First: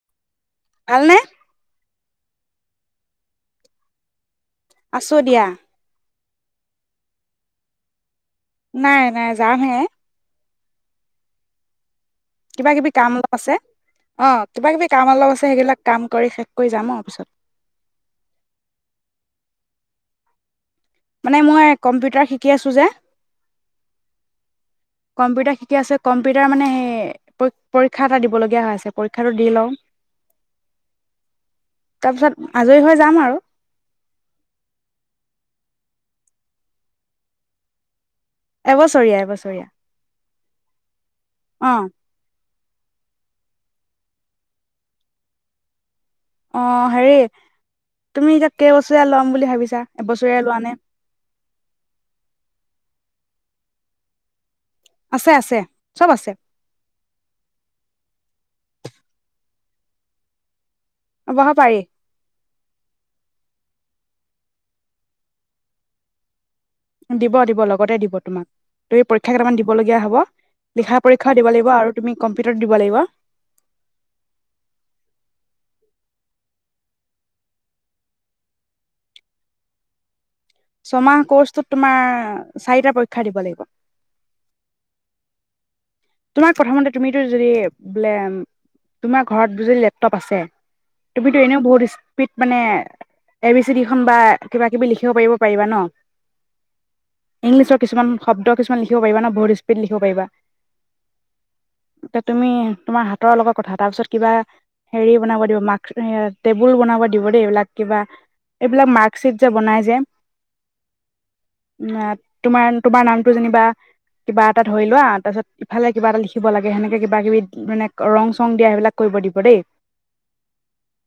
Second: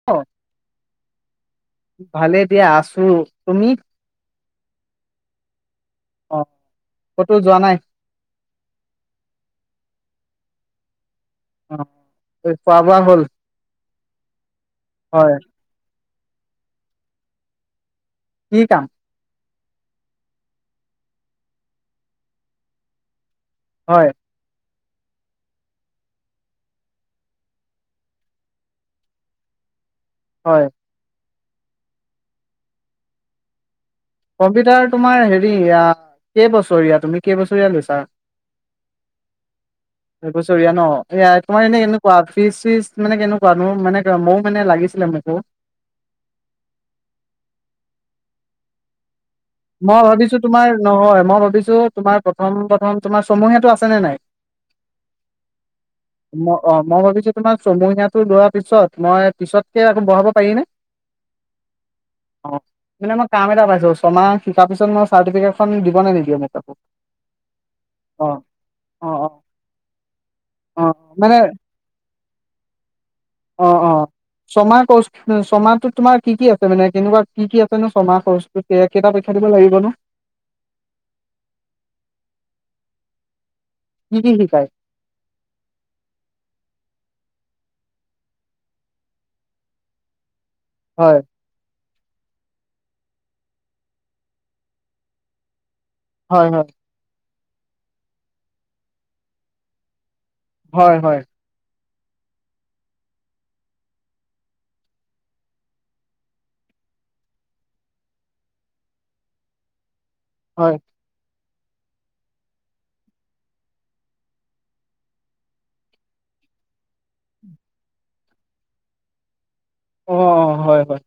[unintelligible] ভালনে? ভালে দিয়া আছো তুমি? আছোঁ দিয়া। অ', কতো যোৱা নাই? নাই নাই যামহে। অ'। কিবা খোৱা কিবি বোৱা কাম হ'ল অলপ আছে, অ', কিবা কিবি কাম অলপ হয় আছে সেইবিলাক কাম কৰি শেষ কৰি যাম অ' পিছত। কি কাম? মানে মই এ, কম্পিউটাৰ শিকি আছোঁ যে। হয়। কম্পিউটাৰ শিকি আছোঁ, কম্পিউটাৰ মানে সেই পৰীক্ষা এটা দিবলগীয়া হৈ আছে, পৰীক্ষাটো দি লওঁ। হয়। তাৰপিছত আজৰি হৈ যাম আৰু। কম্পিউটাৰ তোমাৰ হেৰি, কেইবছৰীয়া? তুমি কেইবছৰীয়া লৈছা? এবছৰীয়া এবছৰীয়া এইবছৰীয়া ন', এয়া তোমাৰ এনে অ' এ কোৱা ফিচ চিচ মানে কেনেকুৱানো, মানে ময়ো মানে লাগিছিলে মোকো। অ', হেৰি তুমি এতিয়া কেইবছীয়া ল'ম বুলি ভাবিছা? মই ভাবিছোঁ এবছৰীয়া লোৱা নে? তোমাৰ নহয় মই ভাবিছোঁ তোমাৰ প্ৰথম প্ৰথম, তোমাৰ ছমহীয়াটো আছেনে নাই? আছে আছে, চব আছে। ম অ' মই ভাবিছোঁ তোমাৰ ছমহীয়াটো লোৱাৰ পিছত মই পিছতকে আকৌ বঢ়াব পাৰি নে? অ' বঢ়া পাৰি। অ' মানে মই কাম এটা পাইছোঁ, ছমাহ শিকাৰ পিছত মই চাৰ্টিফিকেট দিব নে নিদিয়ে মোক? দিব দিব লগতে দিব অ তোমাক, তুমি অ অ পৰীক্ষা কেইটামান দিব লগগীয়া হ'ব। অ লিখা মানে পৰীক্ষাও দিব লাগিব আৰু তুমি কম্পিউটাৰত দিব লাগিব। অ', অ'। ছমাহ কৰ্চ, ছমাহটোত তোমাৰ কি কি আছে মানে কেনেকুৱা কি কি আছেনো ছমাহ কৰ্চ কেইটা পৰীক্ষ দিব লাগিবনো? ছমাহ কৰ্চটোত তোমাৰ চাৰিটা পৰীক্ষা দিব লাগিব। কি কি শিকাই? তোমাৰ প্ৰথমতে তুমিতো যদি ব্লে তোমাৰ ঘৰত যদি লেপটপ আছে হয়। তুমিতো এনেও বহুত স্পীড মানে এ বি চি ডিখন বা কিবা কিবি লিখিব পাৰিব পাৰিবা ন'। হয় হয়। ইলিছৰ কিছুমান শব্দ কিছুমান লিখিব পাৰিবা ন' বহুত স্পীড লিখিব পাৰিবা। হয় হয়। তে তুমি তোমাৰ হাতৰ লগত কথা তাৰপিছত কিবা হেৰি বনাব দিব মাক এ, টেবুল বনাব দিব দেই, এইবিলাক কিবা এইবিলাক মাৰ্কশ্বিট যে বনাই যে হয়। উ, তোমাৰ, তোমাৰ নামটো যেনিবা কিবা এটা ধৰি লোৱা তাৰপিছত ইফালে কিবা এটা লিখিব লাগে, সেনেকে কিবা কিবি মানে ৰং চং দিয়া সেইবিলাক কৰিব দিব দেই। অ', অ', হয় হয়।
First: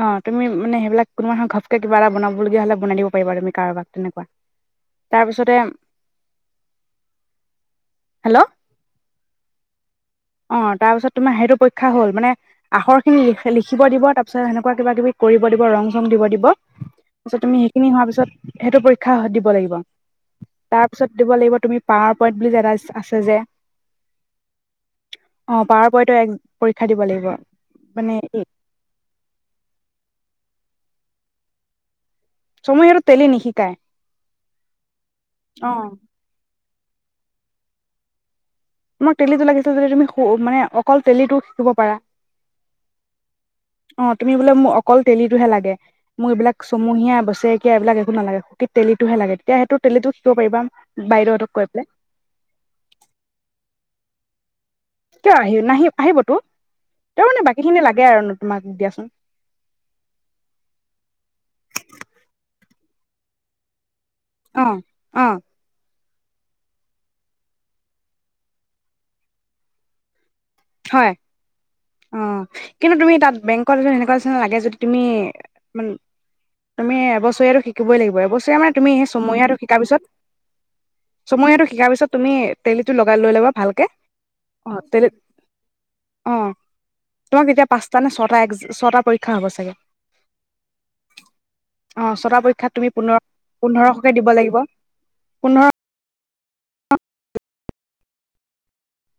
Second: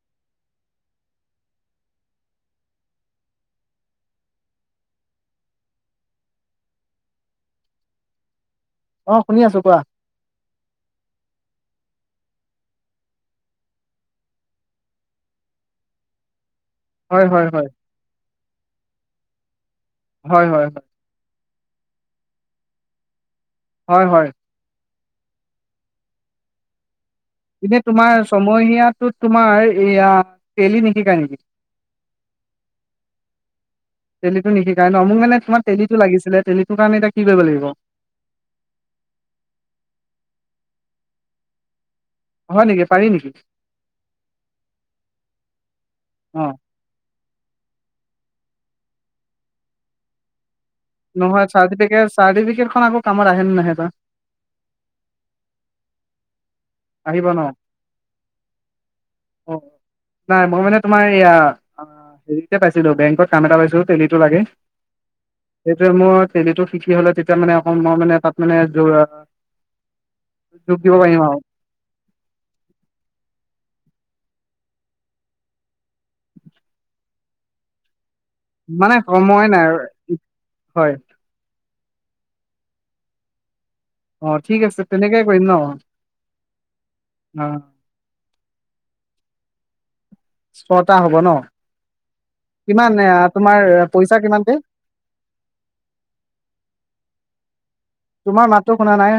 অ' তুমি মানে সেইবিলাক কোনোবাহ ঘপকে এটা বনাবলগীয়া হ'লে বনাই দিব পাৰিবা তুমি কাৰোবাক তেনেকুৱা। তাৰপিছতে, হেল্ল'। অ' শুনি আছোঁ কোৱা। অ' তাৰপিছত তোমাৰ সেইটো পৰীক্ষা হ'ল মানে আখৰখিনি লিখিব দিব তাৰপিছত সেনেকুৱা কিবা কিবি কৰিব দিব, ৰং চং দিব দিব হয় পাছত হয় তুমি হয় সেইখিনি হোৱাৰ পিছত সেইটো পৰীক্ষা দিব লাগিব। হয় হয় হয়। তাৰ পিছত দিব লাগিব তুমি পাৱাৰ পইণ্ট বুলি এটা আছে যে হয় হয় অ পাৱৰ পইণ্টৰ এক পৰীক্ষা দিব লাগিব এনে তোমাৰ মানে ছমহীয়াটোত তোমাৰ এয়া তেলি নিশিকাই নেকি চমু সিহঁতক টেলি নিশিকায়। তেলিটো নিশিকাই ন মোক মানে তোমাৰ অ', তেলিটো লাগিছিলে তেলি সেইটো কাৰণে এতিয়া কি কৰিব লাগিব তোমাক তেলিটো লাগিছে যদি তুমি সো মানে অকল তেলিটো শিকিব পাৰা হয় নেকি পাৰি নেকি অ তুমি বোলে মোক অকল তেলিটোহে লাগে মোৰ অ এইবিলাক ছমহীয়া বছেৰেকীয়া এইবিলাক একো নালাগে তেলীটোহে লাগে তেতিয়া সেইটো তেলিটো শিকিব পাৰিবা নহয় বাইদেউহঁতক কৈ পেলাই চাৰ্টিফিকেট চাৰ্টিফিকেট খন আকৌ কামত আহে নাহে বা কিয় আহি নাহি আহিবতো আহিব তাৰ ন মানে বাকী খিনি লাগে আৰু নো তোমাক দিয়াচোন অ নাই মই মানে তোমাৰ এইয়া হেৰি এটা পাইছিলো বেংকত কাম এটা পাইছো তেলীটো লাগে অ অ সেইোৱে মই তেলিটো শিকি হলে তেতিয়া মানে অকন মই মানে তাত মানে জোৰা যোগ দিব হয় পাৰিম আৰু অ কিন্তু তুমি তাত বেংকৰ এনেকুৱা নিচিনা লাগে যদি তুমি অকমান তুমি এবছৰীয়াটো শিকিবই লাগিব এবছৰীয়া মানে তুমি সেই সময় ছমহীয়াটো নাই আৰু শিকাৰ পিছত হয় ছমহীয়াটো শিকাৰ পিছত তুমি তেলিটো লগাই লৈ ল'বা ভালকে অ ঠিক আছে তেনেকাই কৰিম ন অ অ তোমাক এতিয়া পাঁচটা নে ছটা ছটা পৰীক্ষা হ'ব চাগে ছটা হ'ব ন অ ছটা পৰীক্ষাত কিমান তুমি এ পোন্ধৰ তোমাৰ পোন্ধৰশকে পইচা দিব কিমানকে লাগিব পোন্ধৰ তোমাৰ মাততো শুনা নাই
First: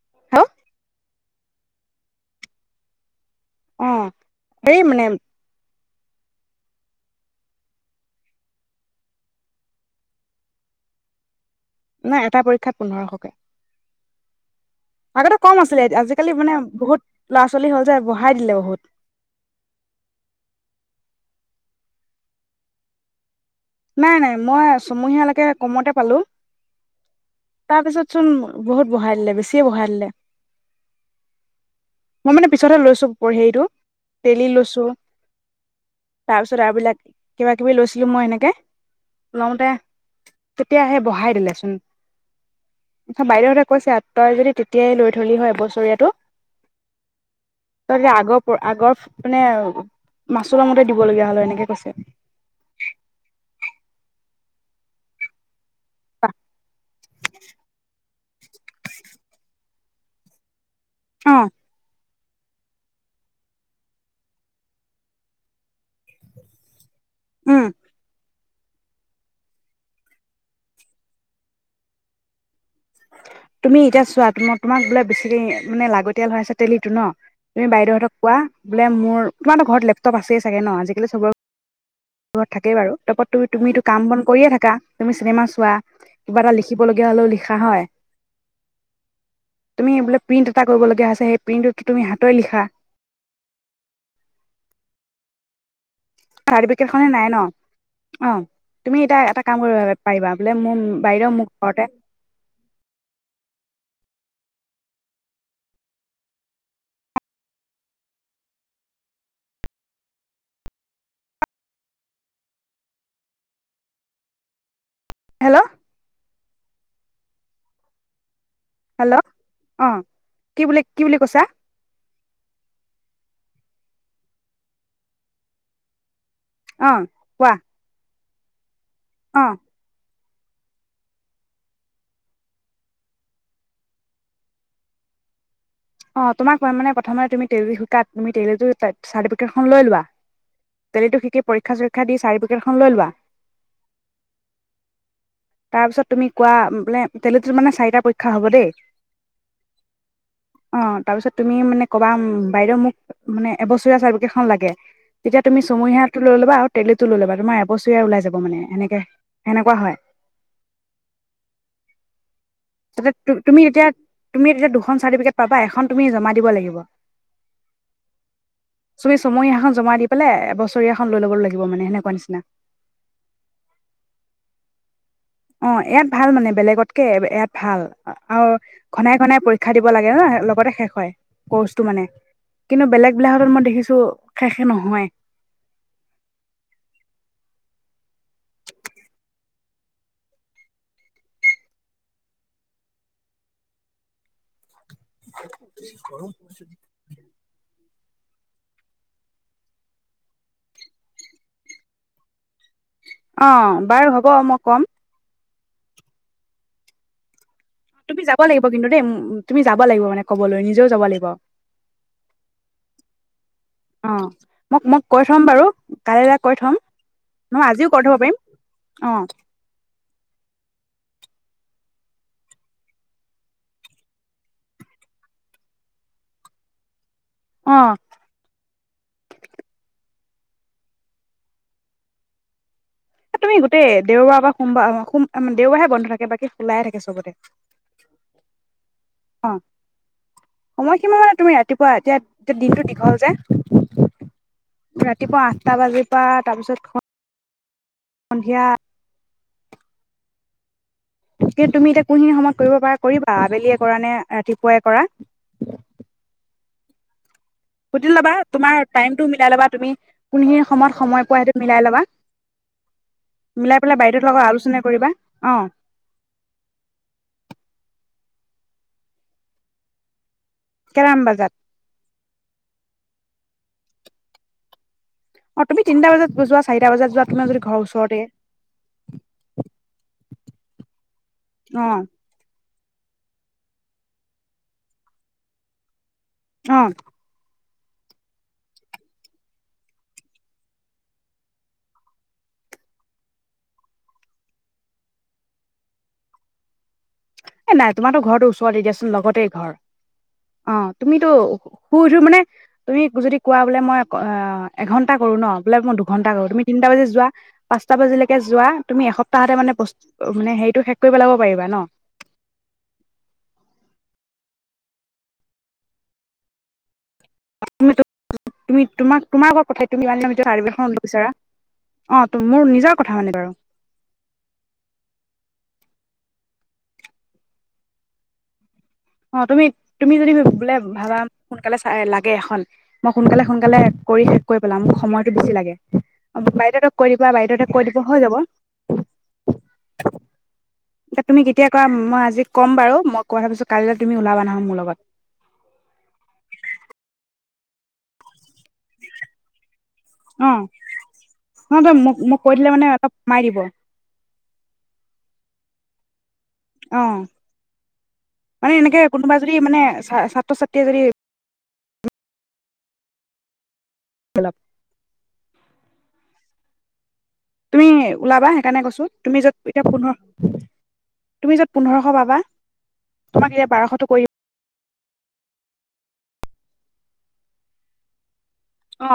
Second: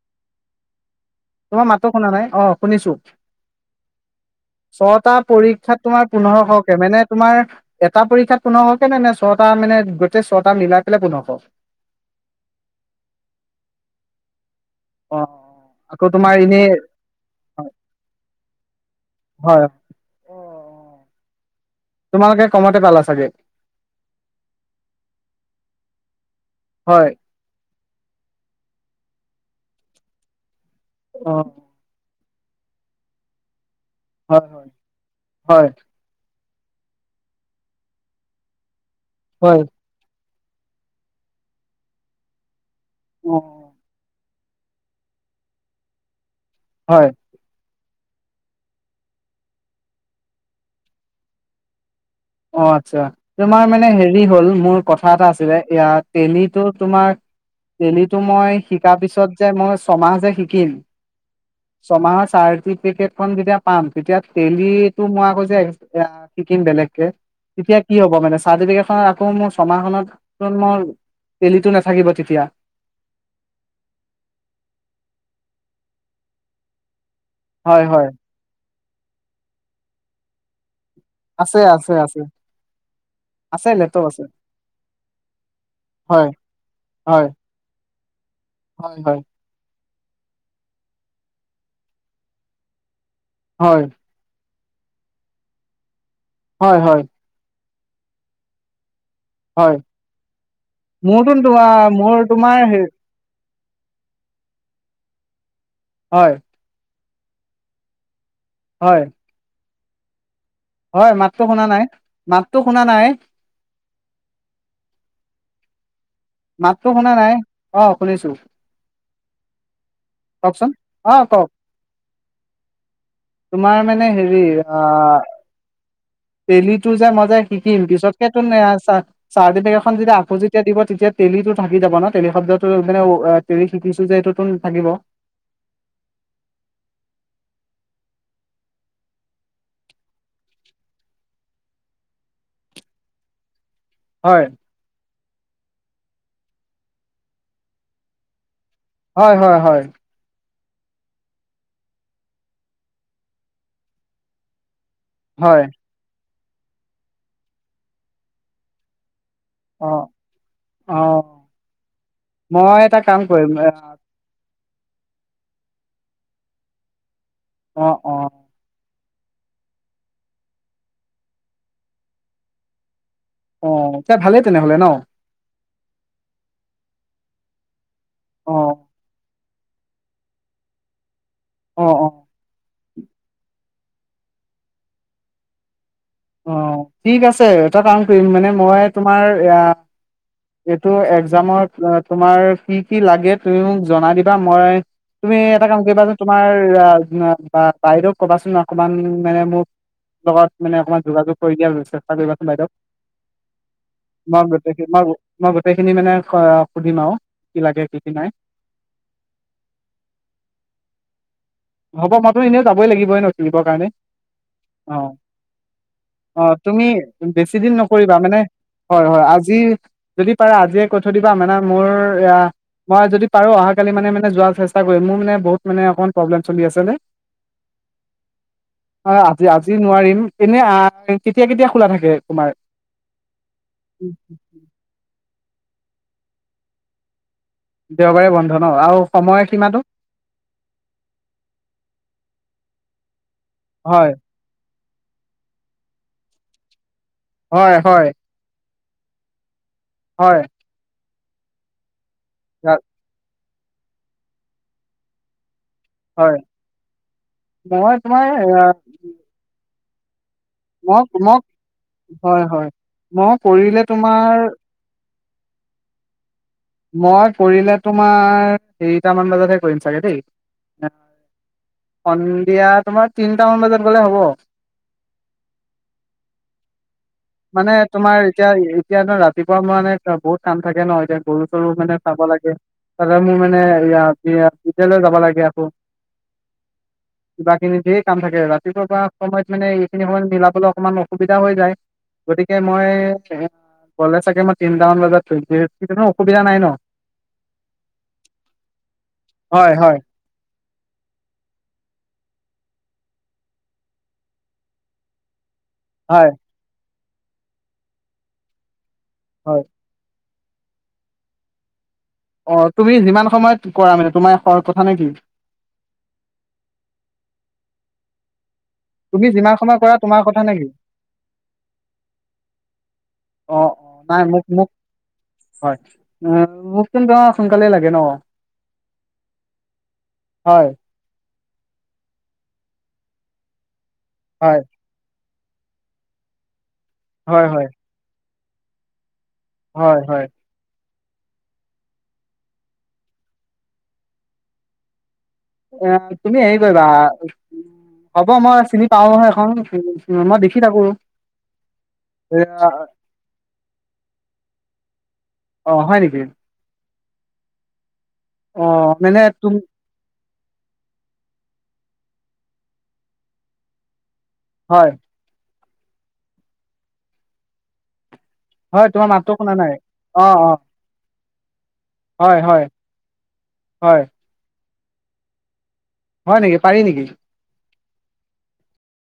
[unintelligible] তোমাৰ মাততো শুনা নাই অ শুনিছো অ', হেৰি মানে ছটা পৰীক্ষাত তোমাৰ পোন্ধৰশকে মানে তোমাৰ এটা পৰীক্ষাত পোন্ধৰশকে নে নে ছয়টা মানে গোটেই ছটা মিলাই পেলাই পোন্ধৰশ নাই এটা পৰীক্ষাত পোন্ধৰশকে অ আগতে কম আছিলে আকৌ আজিকালি তোমাৰ মানে এনেই বহুত ল'ৰা ছোৱালী হ'ল যে বঢ়াই দিলে বহুত হয় তোমালোকে কমতে পালা চাগে নাই নাই মই চমহীয়ালৈকে কমতে পালো হয় তাৰপিছত চোন বহুত বহাই দিলে বেছিয়ে বহাই দিলে অ মই মানে পিছতহে লৈছো পৰ হেৰিটো হয় তেলি হয় লৈছো হয় তাৰপিছত আৰু এইবিলাক কিবা কিবি লৈছিলো মই এনেকে হয় লওঁতে তেতিয়া সেই বহাই দিলেচোন অ বাইদেউহঁতে কৈছে তই যদি তেতিয়াই লৈ থলি হয় এবছৰীয়াটো হয় তই তেতিয়া আগৰ আগৰ মানে মাচুলৰ মতে দিব লগীয়া হল হয় এনেকে কৈছে অ আচ্ছা তোমাৰ মানে হেৰি হ'ল মোৰ কথা এটা আছিলে এতিয়া তেলিটো তোমাৰ তেলিটো মই শিকাৰ পিছত যে মই ছমাহ যে শিকিম অহ ছমাহৰ চাটিফিকেট খন যেতিয়া পাম তেতিয়া তেলিটো মই আকৌ যে শিকিম বেলেগেকে উম তেতিয়া কি হ'ব মানে চাৰ্টিফিকেট খন আকৌ মোৰ ছমাহখনত মোৰ টেলিটো নাথাকিব তেতিয়া। তুমি এতিয়া চোৱা তোমাৰ তোমাক বোলে বেছি দিন মানে লাগতিয়াল হৈ আছে তেলিটো ন। তুমি হয় বাইদেউহত হয় কোৱা বোলে মোৰো তোমাৰ এটা ঘৰত লেপটপ আছেই চাগে ন আজি আছে, আছে। আছে ঘৰত থাকেই বাৰু তাৰপৰ আছে তুমিতো লেপটপ কাম বন আছে কৰিয়ে থাকা তুমি চিনেমা চোৱা। হয় কিবা এটা লিখিব লগীয়া হয় হলেও লিখা হয়। হয়, হয়। তুমি বোলে প্ৰিণ্ট এটা কৰিবলগীয়া আছে সেই প্ৰিণ্টতো তুমি হাতৰে লিখা। হয়। হয় চটিফিকেট হয় খনে নাই ন অহ তুমি এতিয়া এটা কাম হয় কৰিব পাৰিবা বোলে মোৰ মোৰতো বাইদেউ মোক তোমাৰ ঘৰতে মোৰ তোমাৰ সেই হয়। হয়। হয়, মাতটো শুনা নাই, মাতটো শুনা নাই। হেল্ল'। মাততো শুনা নাই অহ শুনিছোঁ। হেল্ল' অ কি কওকচোন বুলি কি বুলি অ', কৈছা কওক তোমাৰ মানে হেৰি আহ টেলিটো অ', যে মই যায় কোৱা শিকিম পিছত সেইটো নে অ', চাৰ্টিফিকেট খন যেতিয়া আকৌ যেতিয়া দিব তেতিয়া টেলিটো থাকি যাব ন টেলি শব্দতো মানে টেলি শিকিছোঁ যে এইটোতো থাকিব। অহ তোমাক মানে প্ৰথমে তুমি তেলি শিকাত তুমি তেলিটো চাৰ্টিফিকেটখন লৈ লোৱা। তেলিটো শিকি পৰীক্ষা চৰীক্ষা দি চাৰটিফিকেটখন লৈ লোৱা। হয়। তাৰপিছত তুমি কোৱা বোলে তেলিটোৰ মানে চাৰিটা পৰীক্ষা হ'ব দেই হয়, হয়, হয়। অ', তাৰপিছত তুমি মানে ক'বা বাইদেউ মোক মানে এবছৰীয়া চাৰ্টিফিকেট খন লাগে। এতিয়া তুমি হয় চমহীয়াতটো লৈ ল'বা আৰু তেললেটো লৈ ল'তোমাৰ এবছৰীয়া ওলাই যাব মানে এনেকে। সেনেকুৱা অ হয় অ মই এটা তাতে কাম কৰিম তুমি এ এতিয়া তুমি তেতিয়া দুখন চাৰ্টিফিকেট পাবা এখন তুমি জমা দিব লাগিব। অহ, অহ। তুমি চমহীয়াখন জমাই দি পেলে এবছৰীয়াখন লৈ ল'ব লাগিব মানে সেনেকুৱা নিচিনা। অহ, তো ভালেই তেনেহলে ন। অহ ইয়াত ভাল মানে বেলেগতকে ইয়াত ভাল আৰু অ ঘনাই, ঘনাই পৰীক্ষা দিব লাগে ন লগতে শেষ হয় অ কৰ্চটো অ মানে। কিন্তু বেলেগ বিলাকতত মই দেখিছোঁ শেষে নহয়। অ', ঠিক আছে এটা কাম কৰিম মানে মই তোমাৰ এ এইটো এক্সাম তোমাৰ কি, কি লাগে তুমি মোক জনাই দিবা মই তুমি এটা কাম কৰিবাচোন তোমাৰ বা বাইদেউ ক'বাচোন অকমান মানে মোৰ লগত মানে অকমান অ বাৰু হ'ব মই ক'ম [unintelligible] মই গোটেই খিনি মানে সুধিম আৰু। কি লাগে কি কি তুমি নাই যাব লাগিব কিন্তু দেই তুমি যাব লাগিব মানে কবলৈ নিজেও যাব লাগিব। হ'ব মইাতো এনেও যাবই লাগিবই, [unintelligible] কাৰণে অ মোক মোক অ'। কৈ থ'ম বাৰু কাইলৈ কৈ অ', থ'ম তুমি বেছি নহয় দিন আজিও কৈ থ'ব নকৰিবা পাৰিম মানে হয়, অ হয়, আজি যদি পাৰে আজিয়ে কৈ থৈ দিবা মানে মোৰ এয়া মই যদি পাৰো অহাকালি মানে মানে যোৱাৰ চেষ্টা কৰিম, মোৰ মানে বহুত মানে অকমান প্ৰব্লেম চলি আছে যে। অ'। অ', আজি আজি নোৱাৰিম এনে কেতিয়া কেতিয়া খোলা থাকে তোমাৰ? তুমি গোটেই দেওবাৰ বা সোমবাৰ দেওবাৰে হে বন্ধ থাকে বাকী খোলাই থাকে চবতে। দেওবাৰে বন্ধ ন' আৰু সময় সীমাটো? সময় কিমান মানে তুমি ৰাতিপুৱা এতিয়া এতিয়া দিনটো দীঘল যে। হয়। ৰাতিপুৱা আঠটা বাজিৰ পৰা তাৰপিছত হয়, হয়। সন্ধিয়া হয়। কিন্তু তুমি এতিয়া কোনখিনি সময়ত কৰিব পাৰা কৰিবা, আবেলিয়ে কৰা নে ৰাতিপুৱাই কৰা। হয়, মই তোমাৰ টো মিলাই লবা তুমি কোনখিনি সময়ত মোক সময় পোৱা মোক সেইটো মিলাই ল'বা। হয় হয় মই মিলাই কৰিলে পেলাই বাইদউৰ তোমাৰ লগত আলোচনা কৰিবা অ'। মই কৰিলে তোমাৰ হেৰিটামান বজাতহে কৰিম চাগে দেই। কেটামান বজাত? সন্ধিয়া তোমাৰ তিনটা মান বজাত গ'লে হ'ব? অ', তুমি তিনিটা বজাত যোৱা চাৰটা বজাত যোৱা তোমাৰ যদি মানে ঘৰৰ ওচৰতে তোমাৰ এতিয়া এতিয়া ন' ৰাতিপুৱা মানে বহুত কাম থাকে ন' এতিয়া গৰু-চৰু অ মানে চাব লাগে। তাতে মোৰ মানে বিদয়ালয় যাব লাগে আকৌ। অহ। কিবা কিনি ধেৰ কাম থাকে ৰাতিপুৱা পৰা সময়ত মানে এইখিনি সময়ত মিলাবলৈ অকমান অসুবিধা হৈ যায়। গতিকে মই গ'লে চাগে মই তিনিটামান বজাত কৰিম কোনো অসুবিধা নাই ন'? এ নাই তোমাৰো ঘৰটো ওচৰতে দিয়াচোন লগতে হয় ঘৰ। হয় অ', তুমিতো শুই উঠি মানে তুমি যদি কোৱা বোলে মই এঘণ্টা কৰো ন'! বোলে মই হয় দুঘন্টা কৰোঁ, তুমি তিনিটা বাজি যোৱা পাঁচটা বাজিলৈকে যোৱা তুমি এসপ্তাহতে হয়। মানে প অ', মানে হেৰিটো শেষ কৰি লাগিব পাৰিবা ন'! অ', তুমি যিমান সময়ত কৰা মানে তোমাৰ কথা নেকি? তুমি তোমাক তোমাৰ ওপৰত কথা তুমি যিমান কিমান সময় কৰা দিনৰ তোমাৰ ভিতৰত কথা নে চাৰ্টিফিকেট কি? খন উলিয়াব বিচাৰা। অ', মোৰ নিজৰ কথা মানে বাৰু। অ' অ' নাই মোক মোক হয়, অ', মোক কিন্তু সোনকালেই লাগে ন'। অ', তুমি তুমি যদি হয় বোলে ভাবা সোনকালে চাই লাগে এখন মই সোনকালে সোনকালে কৰি শেষ কৰি হয় পেলাম, মোক সময়টো বেছি লাগে বদেউহঁতক কৈ দিবা হয় হয় বাইদেউহঁতক কৈ দিবা হৈ যাব। হয়, হয়। এ তুমি কেতিয়া কৰা মই আজি ক'ম বাৰু মই কৈ অহা পিছত কালিলৈ তুমি ওলাবা নহয় মোৰ লগত। এ তুমি হেৰি কৰিবা হ'ব মই চিনি পাওঁ নহয় এখন, উ, মই অ দেখি থাকো নহয় তই মোক মোক কৈ এয়া দিলে মানে অলপ কমাই দিব আহ হয় নেকি? অ', অ মানে এনেকে কোনোবা যদি তুম মানে ছাত্ৰ-ছাত্ৰীয়ে যদি [unintelligible] হয়। তুমি ওলাবা সেইকাৰণে হয় কৈছো, তোমাৰ মাতটো তুমি শুনা যত নাই এতিয়া পোন্ধৰ অ অ তুমি য'ত পোন্ধৰশ হয় পাবা, হয় তোমাক এতিয়া হয় বাৰশ কৰি হয় নেকি, পাৰি নেকি? অ